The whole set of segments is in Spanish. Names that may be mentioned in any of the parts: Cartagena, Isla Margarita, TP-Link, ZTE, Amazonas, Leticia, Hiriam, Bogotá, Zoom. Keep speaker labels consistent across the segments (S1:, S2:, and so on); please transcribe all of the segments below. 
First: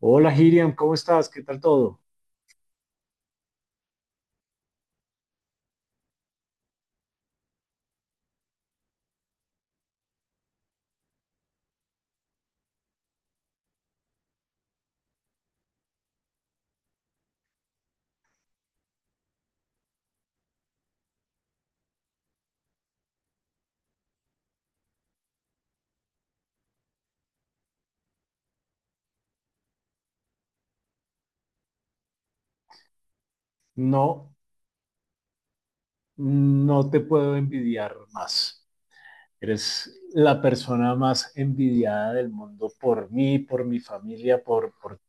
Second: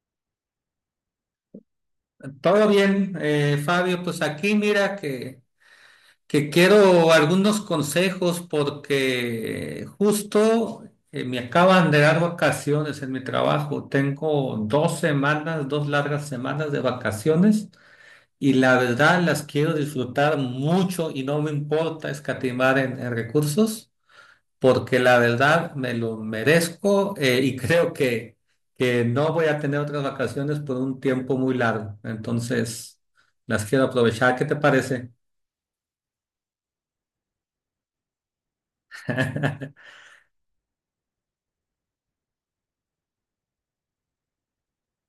S1: Hola, Hiriam, ¿cómo estás? ¿Qué tal todo?
S2: Todo bien, Fabio, pues aquí mira que quiero algunos consejos porque justo me acaban de dar vacaciones en mi trabajo. Tengo 2 semanas, 2 largas semanas de vacaciones y la verdad las quiero disfrutar mucho y no me importa escatimar en recursos porque la verdad me lo merezco y creo que no voy a tener otras vacaciones por un tiempo muy largo. Entonces, las quiero
S1: No,
S2: aprovechar. ¿Qué te parece?
S1: no te puedo envidiar más. Eres la persona más envidiada del mundo por mí, por mi familia, por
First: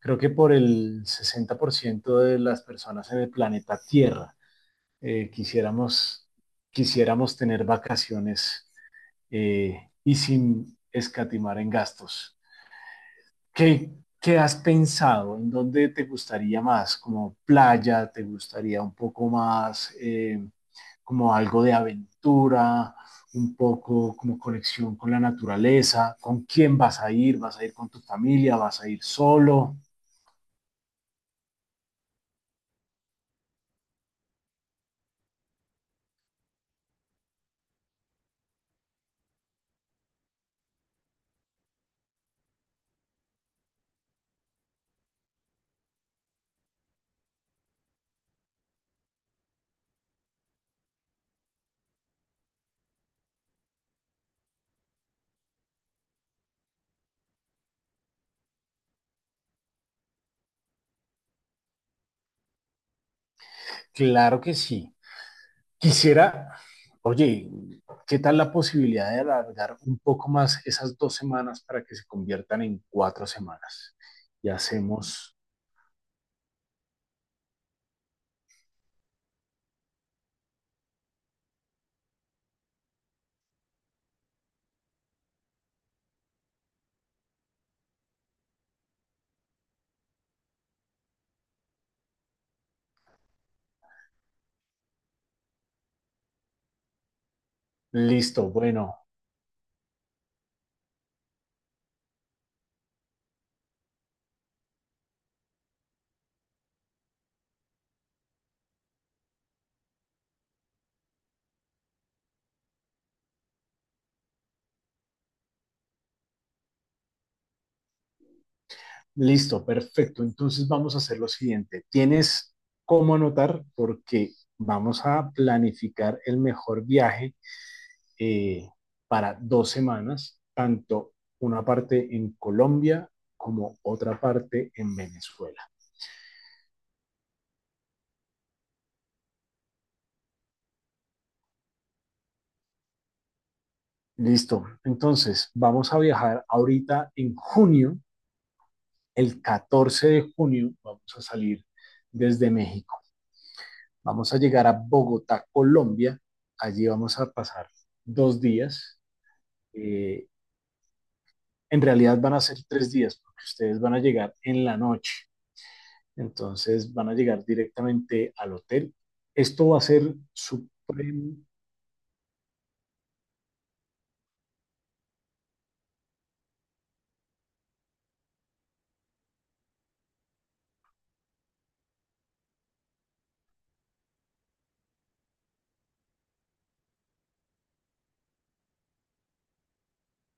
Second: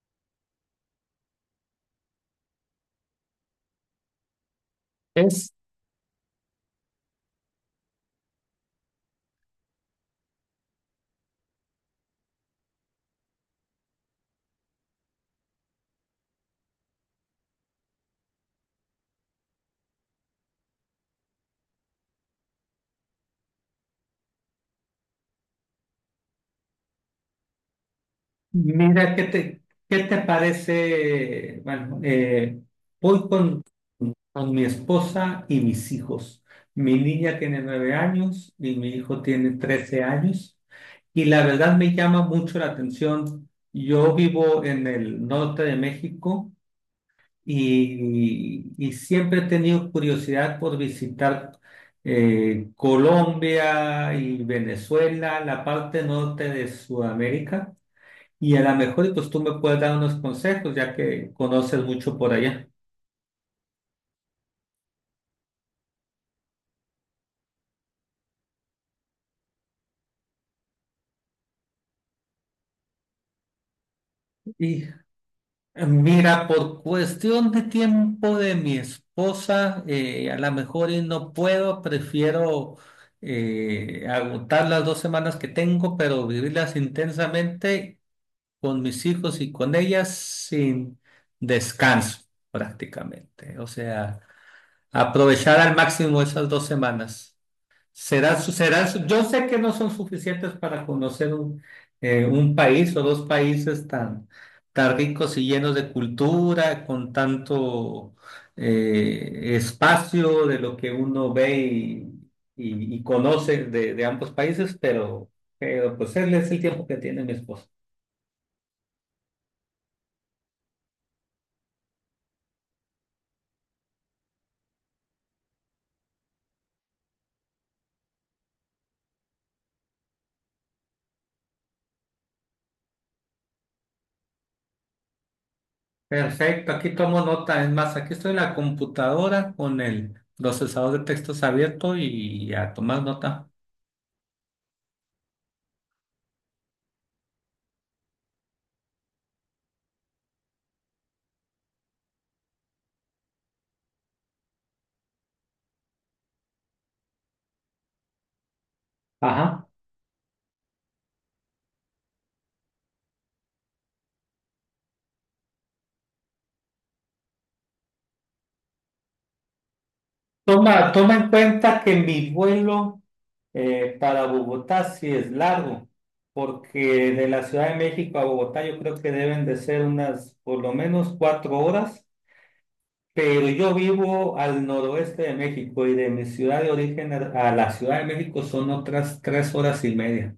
S1: creo que por el 60% de las personas en el planeta Tierra. Eh,
S2: Es
S1: quisiéramos, quisiéramos tener vacaciones y sin escatimar en gastos. ¿Qué, qué has pensado? ¿En dónde te gustaría más? ¿Como playa? ¿Te gustaría un poco más como algo de aventura? ¿Un poco como conexión con la naturaleza? ¿Con quién vas a ir? ¿Vas a ir con tu familia? ¿Vas a ir
S2: Mira, ¿
S1: solo?
S2: qué te parece? Bueno, voy con mi esposa y mis hijos. Mi niña tiene 9 años y mi hijo tiene 13 años. Y la verdad me llama mucho la atención. Yo vivo en el norte de México y siempre he tenido curiosidad por visitar Colombia y Venezuela, la parte norte de Sudamérica. Y a lo mejor y pues tú me puedes dar unos consejos, ya que conoces mucho por allá.
S1: Claro que sí. Quisiera, oye, ¿qué tal la posibilidad de alargar un poco más esas 2 semanas para que se conviertan en 4 semanas? Y
S2: Y
S1: hacemos,
S2: mira, por cuestión de tiempo de mi esposa, a lo mejor y no puedo, prefiero agotar las 2 semanas que tengo, pero vivirlas intensamente con mis hijos y con ellas sin descanso prácticamente. O sea, aprovechar al máximo esas 2 semanas.
S1: listo, bueno.
S2: Yo sé que no son suficientes para conocer un país o dos países tan, tan ricos y llenos de cultura, con tanto espacio de lo que uno ve y conoce de ambos países, pero pues él es el tiempo que tiene mi esposo.
S1: Listo, perfecto. Entonces vamos a hacer lo siguiente. Tienes cómo anotar porque vamos a planificar el mejor viaje eh, para 2 semanas, tanto una parte en Colombia como otra parte en Venezuela.
S2: Perfecto, aquí tomo nota. Es más, aquí estoy en la computadora con el procesador de textos abierto y a tomar nota.
S1: Listo. Entonces vamos a viajar ahorita en junio, el 14 de junio, vamos a salir desde México. Vamos a llegar a Bogotá, Colombia. Allí vamos a pasar 2 días.
S2: Ajá.
S1: Eh, en realidad van a ser 3 días, porque ustedes van a llegar en la noche, entonces van a llegar directamente al hotel. Esto va a ser
S2: Toma, toma en
S1: supremo.
S2: cuenta que mi vuelo para Bogotá sí es largo, porque de la Ciudad de México a Bogotá yo creo que deben de ser unas por lo menos 4 horas, pero yo vivo al noroeste de México y de mi ciudad de origen a la Ciudad de México son otras 3 horas y media.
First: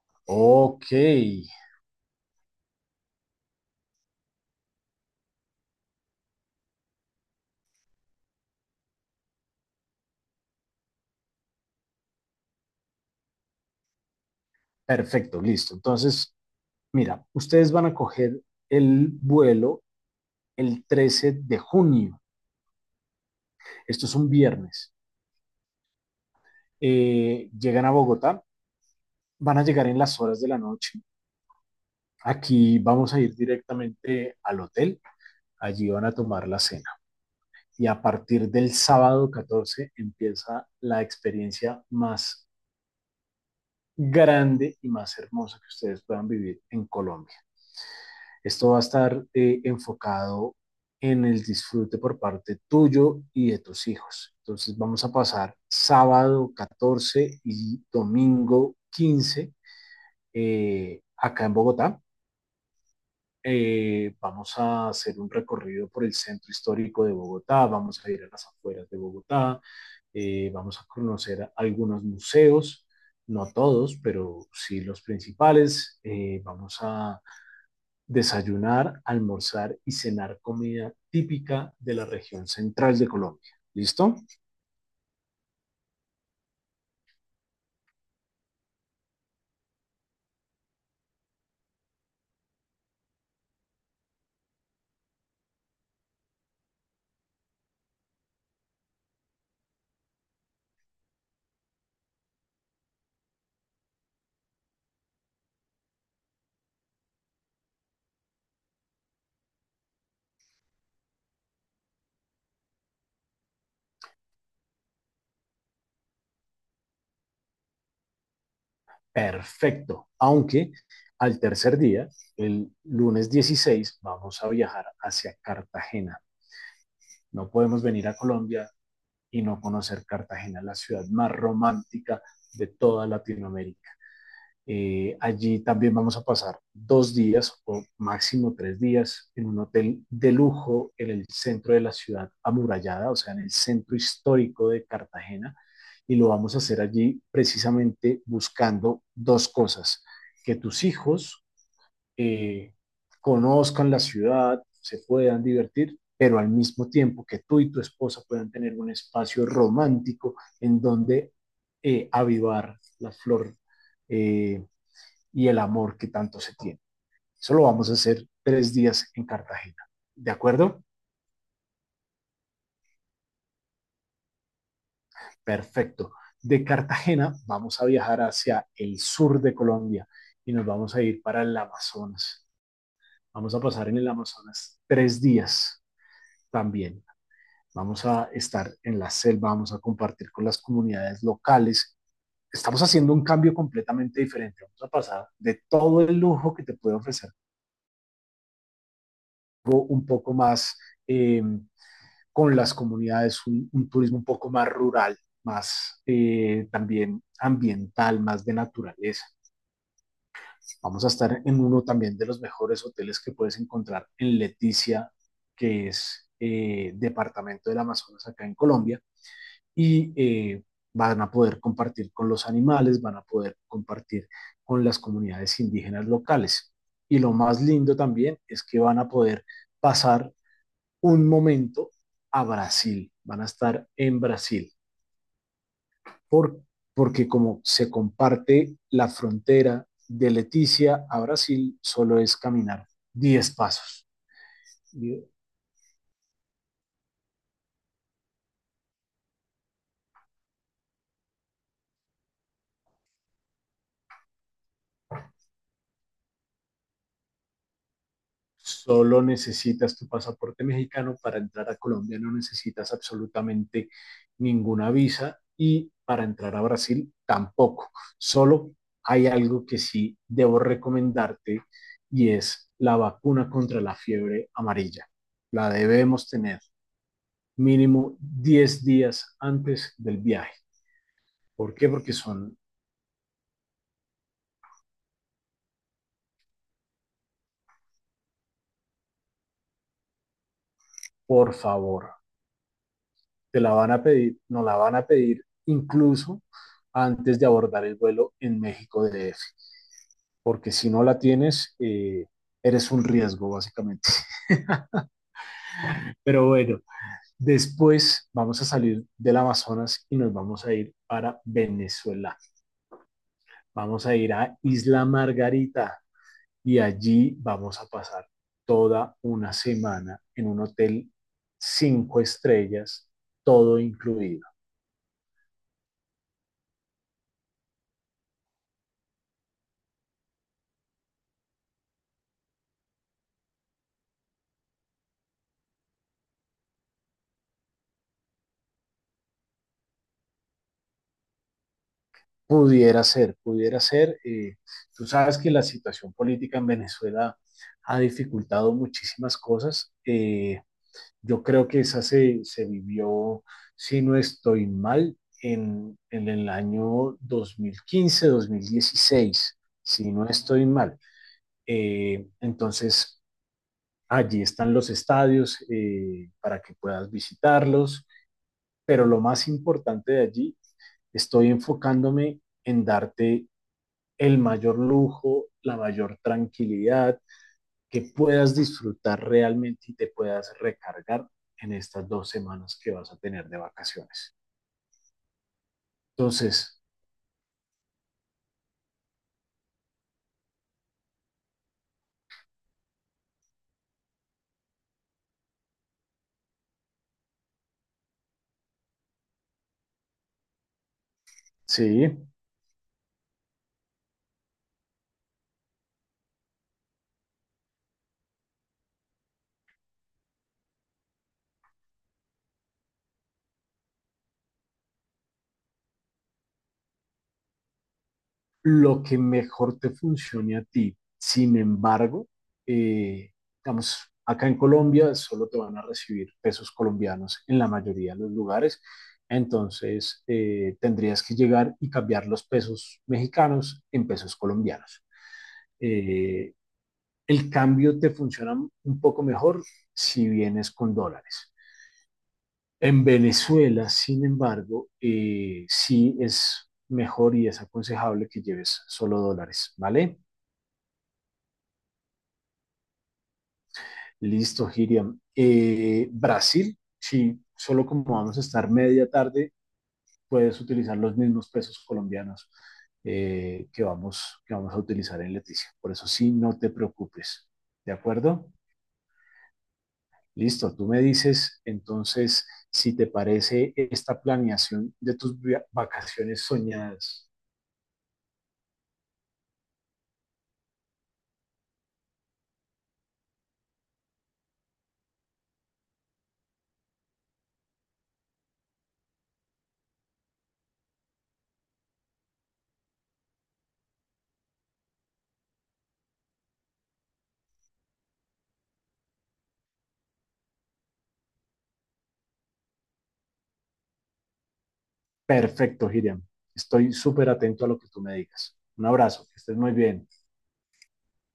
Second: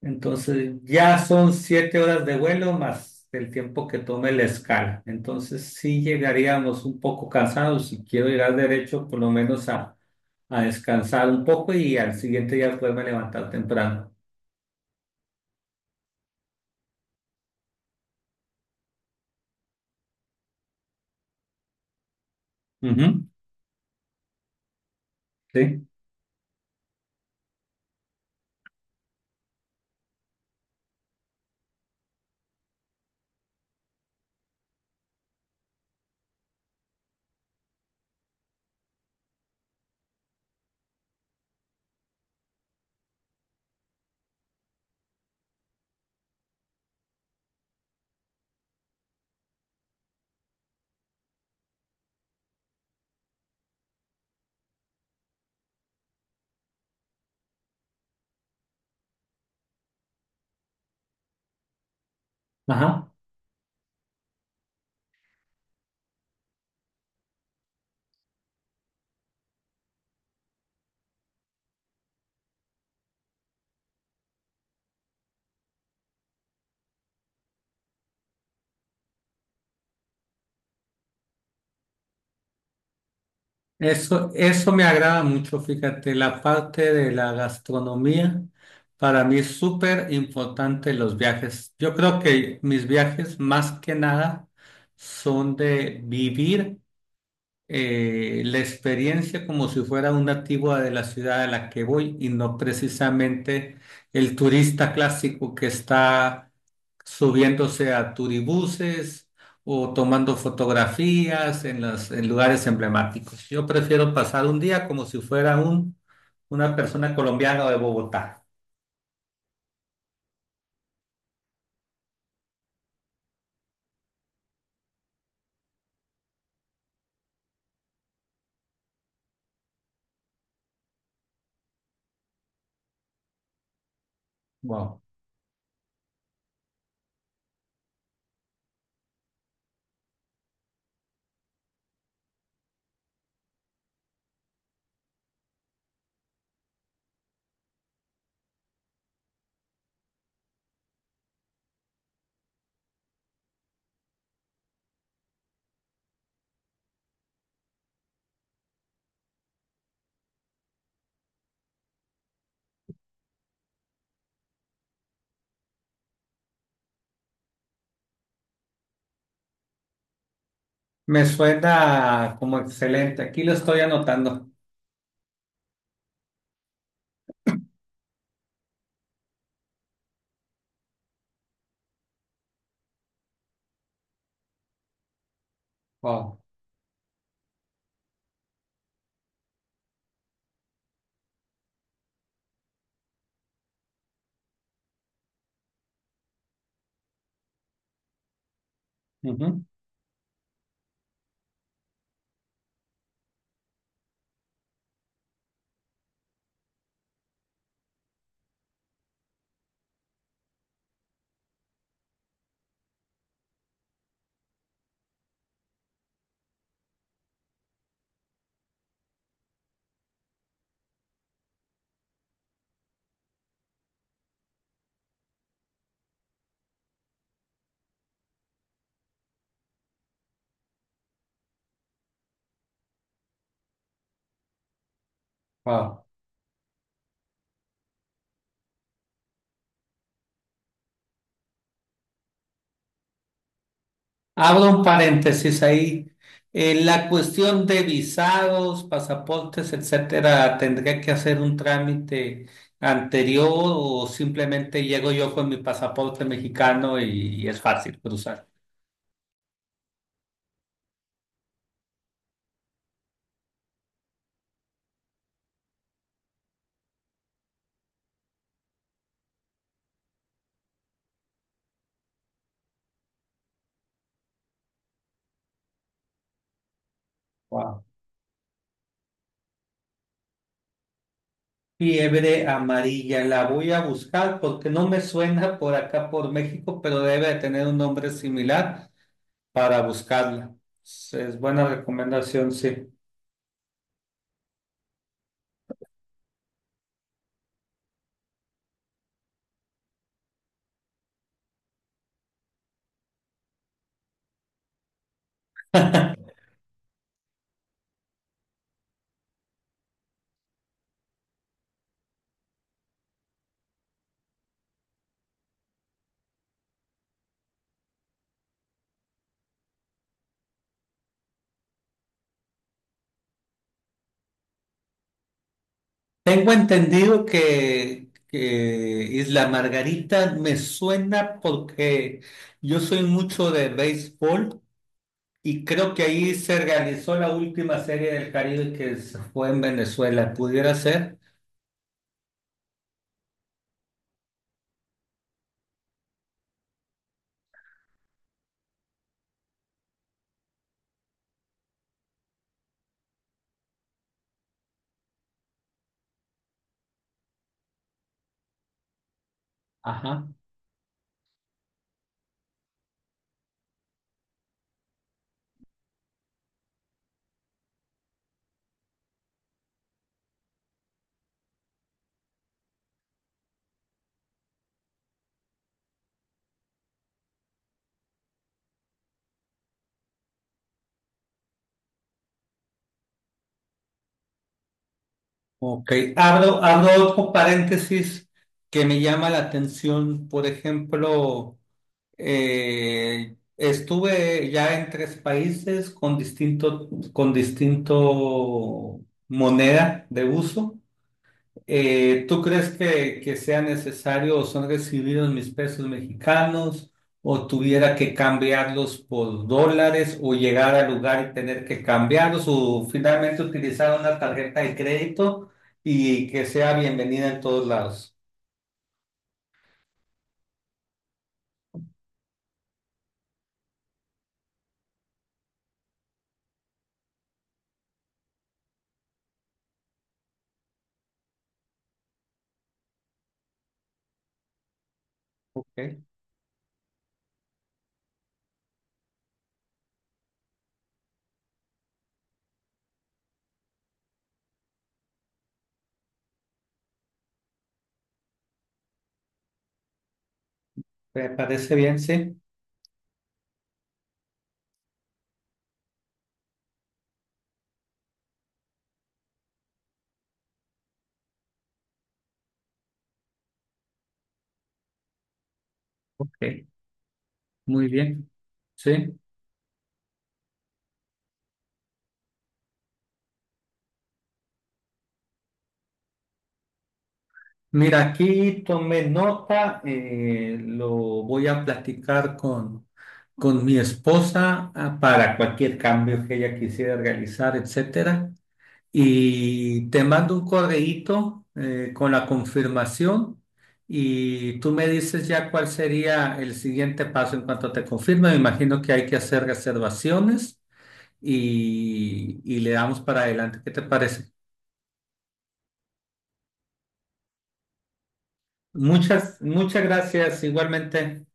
S2: Entonces
S1: Ok,
S2: ya son 7 horas de vuelo más el tiempo que tome la escala. Entonces sí llegaríamos un poco cansados. Si quiero llegar derecho, por lo menos a descansar un poco y al siguiente día poderme levantar temprano.
S1: perfecto, listo. Entonces, mira, ustedes van a coger el vuelo el 13 de junio.
S2: Ujú,
S1: Esto es un viernes.
S2: sí,
S1: Llegan a Bogotá, van a llegar en las horas de la noche. Aquí vamos a ir directamente al hotel. Allí van a tomar la cena. Y a partir del sábado 14 empieza la experiencia más grande y más hermosa que ustedes puedan vivir en Colombia. Esto va a estar enfocado en el disfrute por parte tuyo y de tus hijos. Entonces vamos a pasar sábado 14 y domingo 15 acá en Bogotá.
S2: ajá.
S1: Vamos a hacer un recorrido por el centro histórico de Bogotá, vamos a ir a las afueras de Bogotá, vamos a conocer algunos museos, no todos, pero sí los principales. Vamos a desayunar, almorzar y cenar comida típica de la región central de Colombia. ¿Listo?
S2: Eso me agrada mucho, fíjate, la parte de la gastronomía. Para mí es súper importante los viajes. Yo creo que mis viajes más que nada son de vivir la experiencia como si fuera un nativo de la ciudad a la que voy y no precisamente el turista clásico que está subiéndose a turibuses o tomando fotografías en en lugares emblemáticos. Yo prefiero pasar un día como si fuera una persona colombiana de Bogotá.
S1: Perfecto. Aunque al tercer día, el lunes 16, vamos a viajar hacia Cartagena. No podemos venir a Colombia y no conocer Cartagena, la ciudad más romántica de toda Latinoamérica.
S2: Wow.
S1: Allí también vamos a pasar 2 días o máximo 3 días en un hotel de lujo en el centro de la ciudad amurallada, o sea, en el centro histórico de Cartagena. Y lo vamos a hacer allí precisamente buscando dos cosas, que tus hijos eh, conozcan la ciudad, se puedan divertir, pero al mismo tiempo que tú y tu esposa puedan tener un espacio romántico en donde avivar la flor eh, y el amor que tanto se tiene. Eso lo vamos a hacer 3 días en Cartagena. ¿De acuerdo?
S2: Me suena como excelente. Aquí lo estoy anotando.
S1: Perfecto. De Cartagena vamos a viajar hacia el sur de Colombia y nos vamos a ir para el Amazonas. Vamos a pasar en el Amazonas 3 días
S2: Wow.
S1: también. Vamos a estar en la selva, vamos a compartir con las comunidades locales. Estamos haciendo un cambio completamente diferente. Vamos a pasar de todo el lujo que te puede ofrecer
S2: Ujú.
S1: un poco más eh, con las comunidades, turismo un poco más rural, más también ambiental, más de naturaleza. Vamos a estar en uno también de los mejores hoteles que puedes encontrar en Leticia, que es departamento del Amazonas acá en Colombia. Y van a poder compartir con los animales, van a poder compartir con las comunidades indígenas locales. Y lo más lindo también es que van a poder pasar un momento a Brasil, van a estar en Brasil,
S2: Wow.
S1: por, porque como se comparte la frontera de Leticia a Brasil, solo es caminar 10 pasos.
S2: Abro un
S1: ¿Sí?
S2: paréntesis ahí. La cuestión de visados, pasaportes, etcétera, ¿tendría que hacer un trámite anterior o simplemente llego yo con mi pasaporte mexicano y es fácil cruzar?
S1: Solo necesitas tu pasaporte mexicano para entrar a Colombia, no necesitas absolutamente ninguna visa y para entrar a Brasil tampoco. Solo hay algo que sí debo recomendarte y es la vacuna contra la fiebre amarilla. La debemos tener
S2: Wow.
S1: mínimo 10 días antes del viaje. ¿Por qué? Porque
S2: Fiebre
S1: son,
S2: amarilla, la voy a buscar porque no me suena por acá por México, pero debe de tener un nombre similar para buscarla. Es
S1: por
S2: buena
S1: favor,
S2: recomendación, sí.
S1: te la van a pedir, nos la van a pedir incluso antes de abordar el vuelo en México DF, porque si no la tienes, eres un riesgo básicamente. Pero bueno, después vamos a salir del Amazonas y nos vamos a ir para Venezuela. Vamos a ir a Isla Margarita y allí vamos a pasar toda una semana en un hotel 5 estrellas, todo incluido.
S2: Tengo entendido que Isla Margarita me suena porque yo soy mucho de béisbol y creo que ahí se realizó la última serie del Caribe que se fue en Venezuela. ¿Pudiera ser?
S1: Pudiera ser, pudiera ser. Tú sabes que la situación política en Venezuela ha dificultado muchísimas cosas. Yo creo que esa se vivió, si no estoy mal, en el año 2015 mil dieciséis si no
S2: Ajá.
S1: estoy mal. Entonces, allí están los estadios para que puedas visitarlos, pero lo más importante de allí, estoy enfocándome en darte el mayor lujo, la mayor tranquilidad, que puedas disfrutar realmente y te puedas recargar en estas 2 semanas que vas a tener de vacaciones.
S2: Ok.
S1: Entonces,
S2: Abro otro paréntesis que me llama la atención. Por ejemplo. Estuve ya en tres países con distinto moneda de uso.
S1: sí,
S2: ¿Tú crees que sea necesario o son recibidos mis pesos mexicanos o tuviera que cambiarlos por dólares o llegar al lugar y tener que cambiarlos o finalmente utilizar una tarjeta de crédito y que sea bienvenida en todos lados?
S1: lo que mejor te funcione a ti. Sin embargo, eh, digamos, acá en Colombia solo te van a recibir pesos colombianos en la mayoría de los lugares. Entonces, tendrías que llegar y cambiar los pesos mexicanos en pesos colombianos.
S2: Ok,
S1: Eh, el cambio te funciona un poco mejor si vienes con dólares. En Venezuela, sin embargo, sí es mejor y es aconsejable que lleves solo dólares, ¿vale?
S2: ¿me parece bien? Sí.
S1: Listo, Hiriam. Brasil, sí, solo como vamos a estar media tarde, puedes utilizar los mismos pesos colombianos que vamos a utilizar en Leticia. Por eso sí,
S2: Ok,
S1: no te preocupes,
S2: muy
S1: ¿de
S2: bien.
S1: acuerdo?
S2: Sí.
S1: Listo, tú me dices entonces si te parece esta planeación de tus vacaciones soñadas.
S2: Mira, aquí tomé nota, lo voy a platicar con mi esposa ah, para cualquier cambio que ella quisiera realizar, etcétera. Y te mando un correíto con la confirmación y tú me dices ya cuál sería el siguiente paso en cuanto te confirme. Me imagino que hay que hacer reservaciones y le damos para adelante. ¿Qué te parece?
S1: Perfecto, Giriam. Estoy súper atento a lo que tú me digas. Un abrazo, que
S2: Muchas,
S1: estés muy
S2: muchas
S1: bien.
S2: gracias igualmente.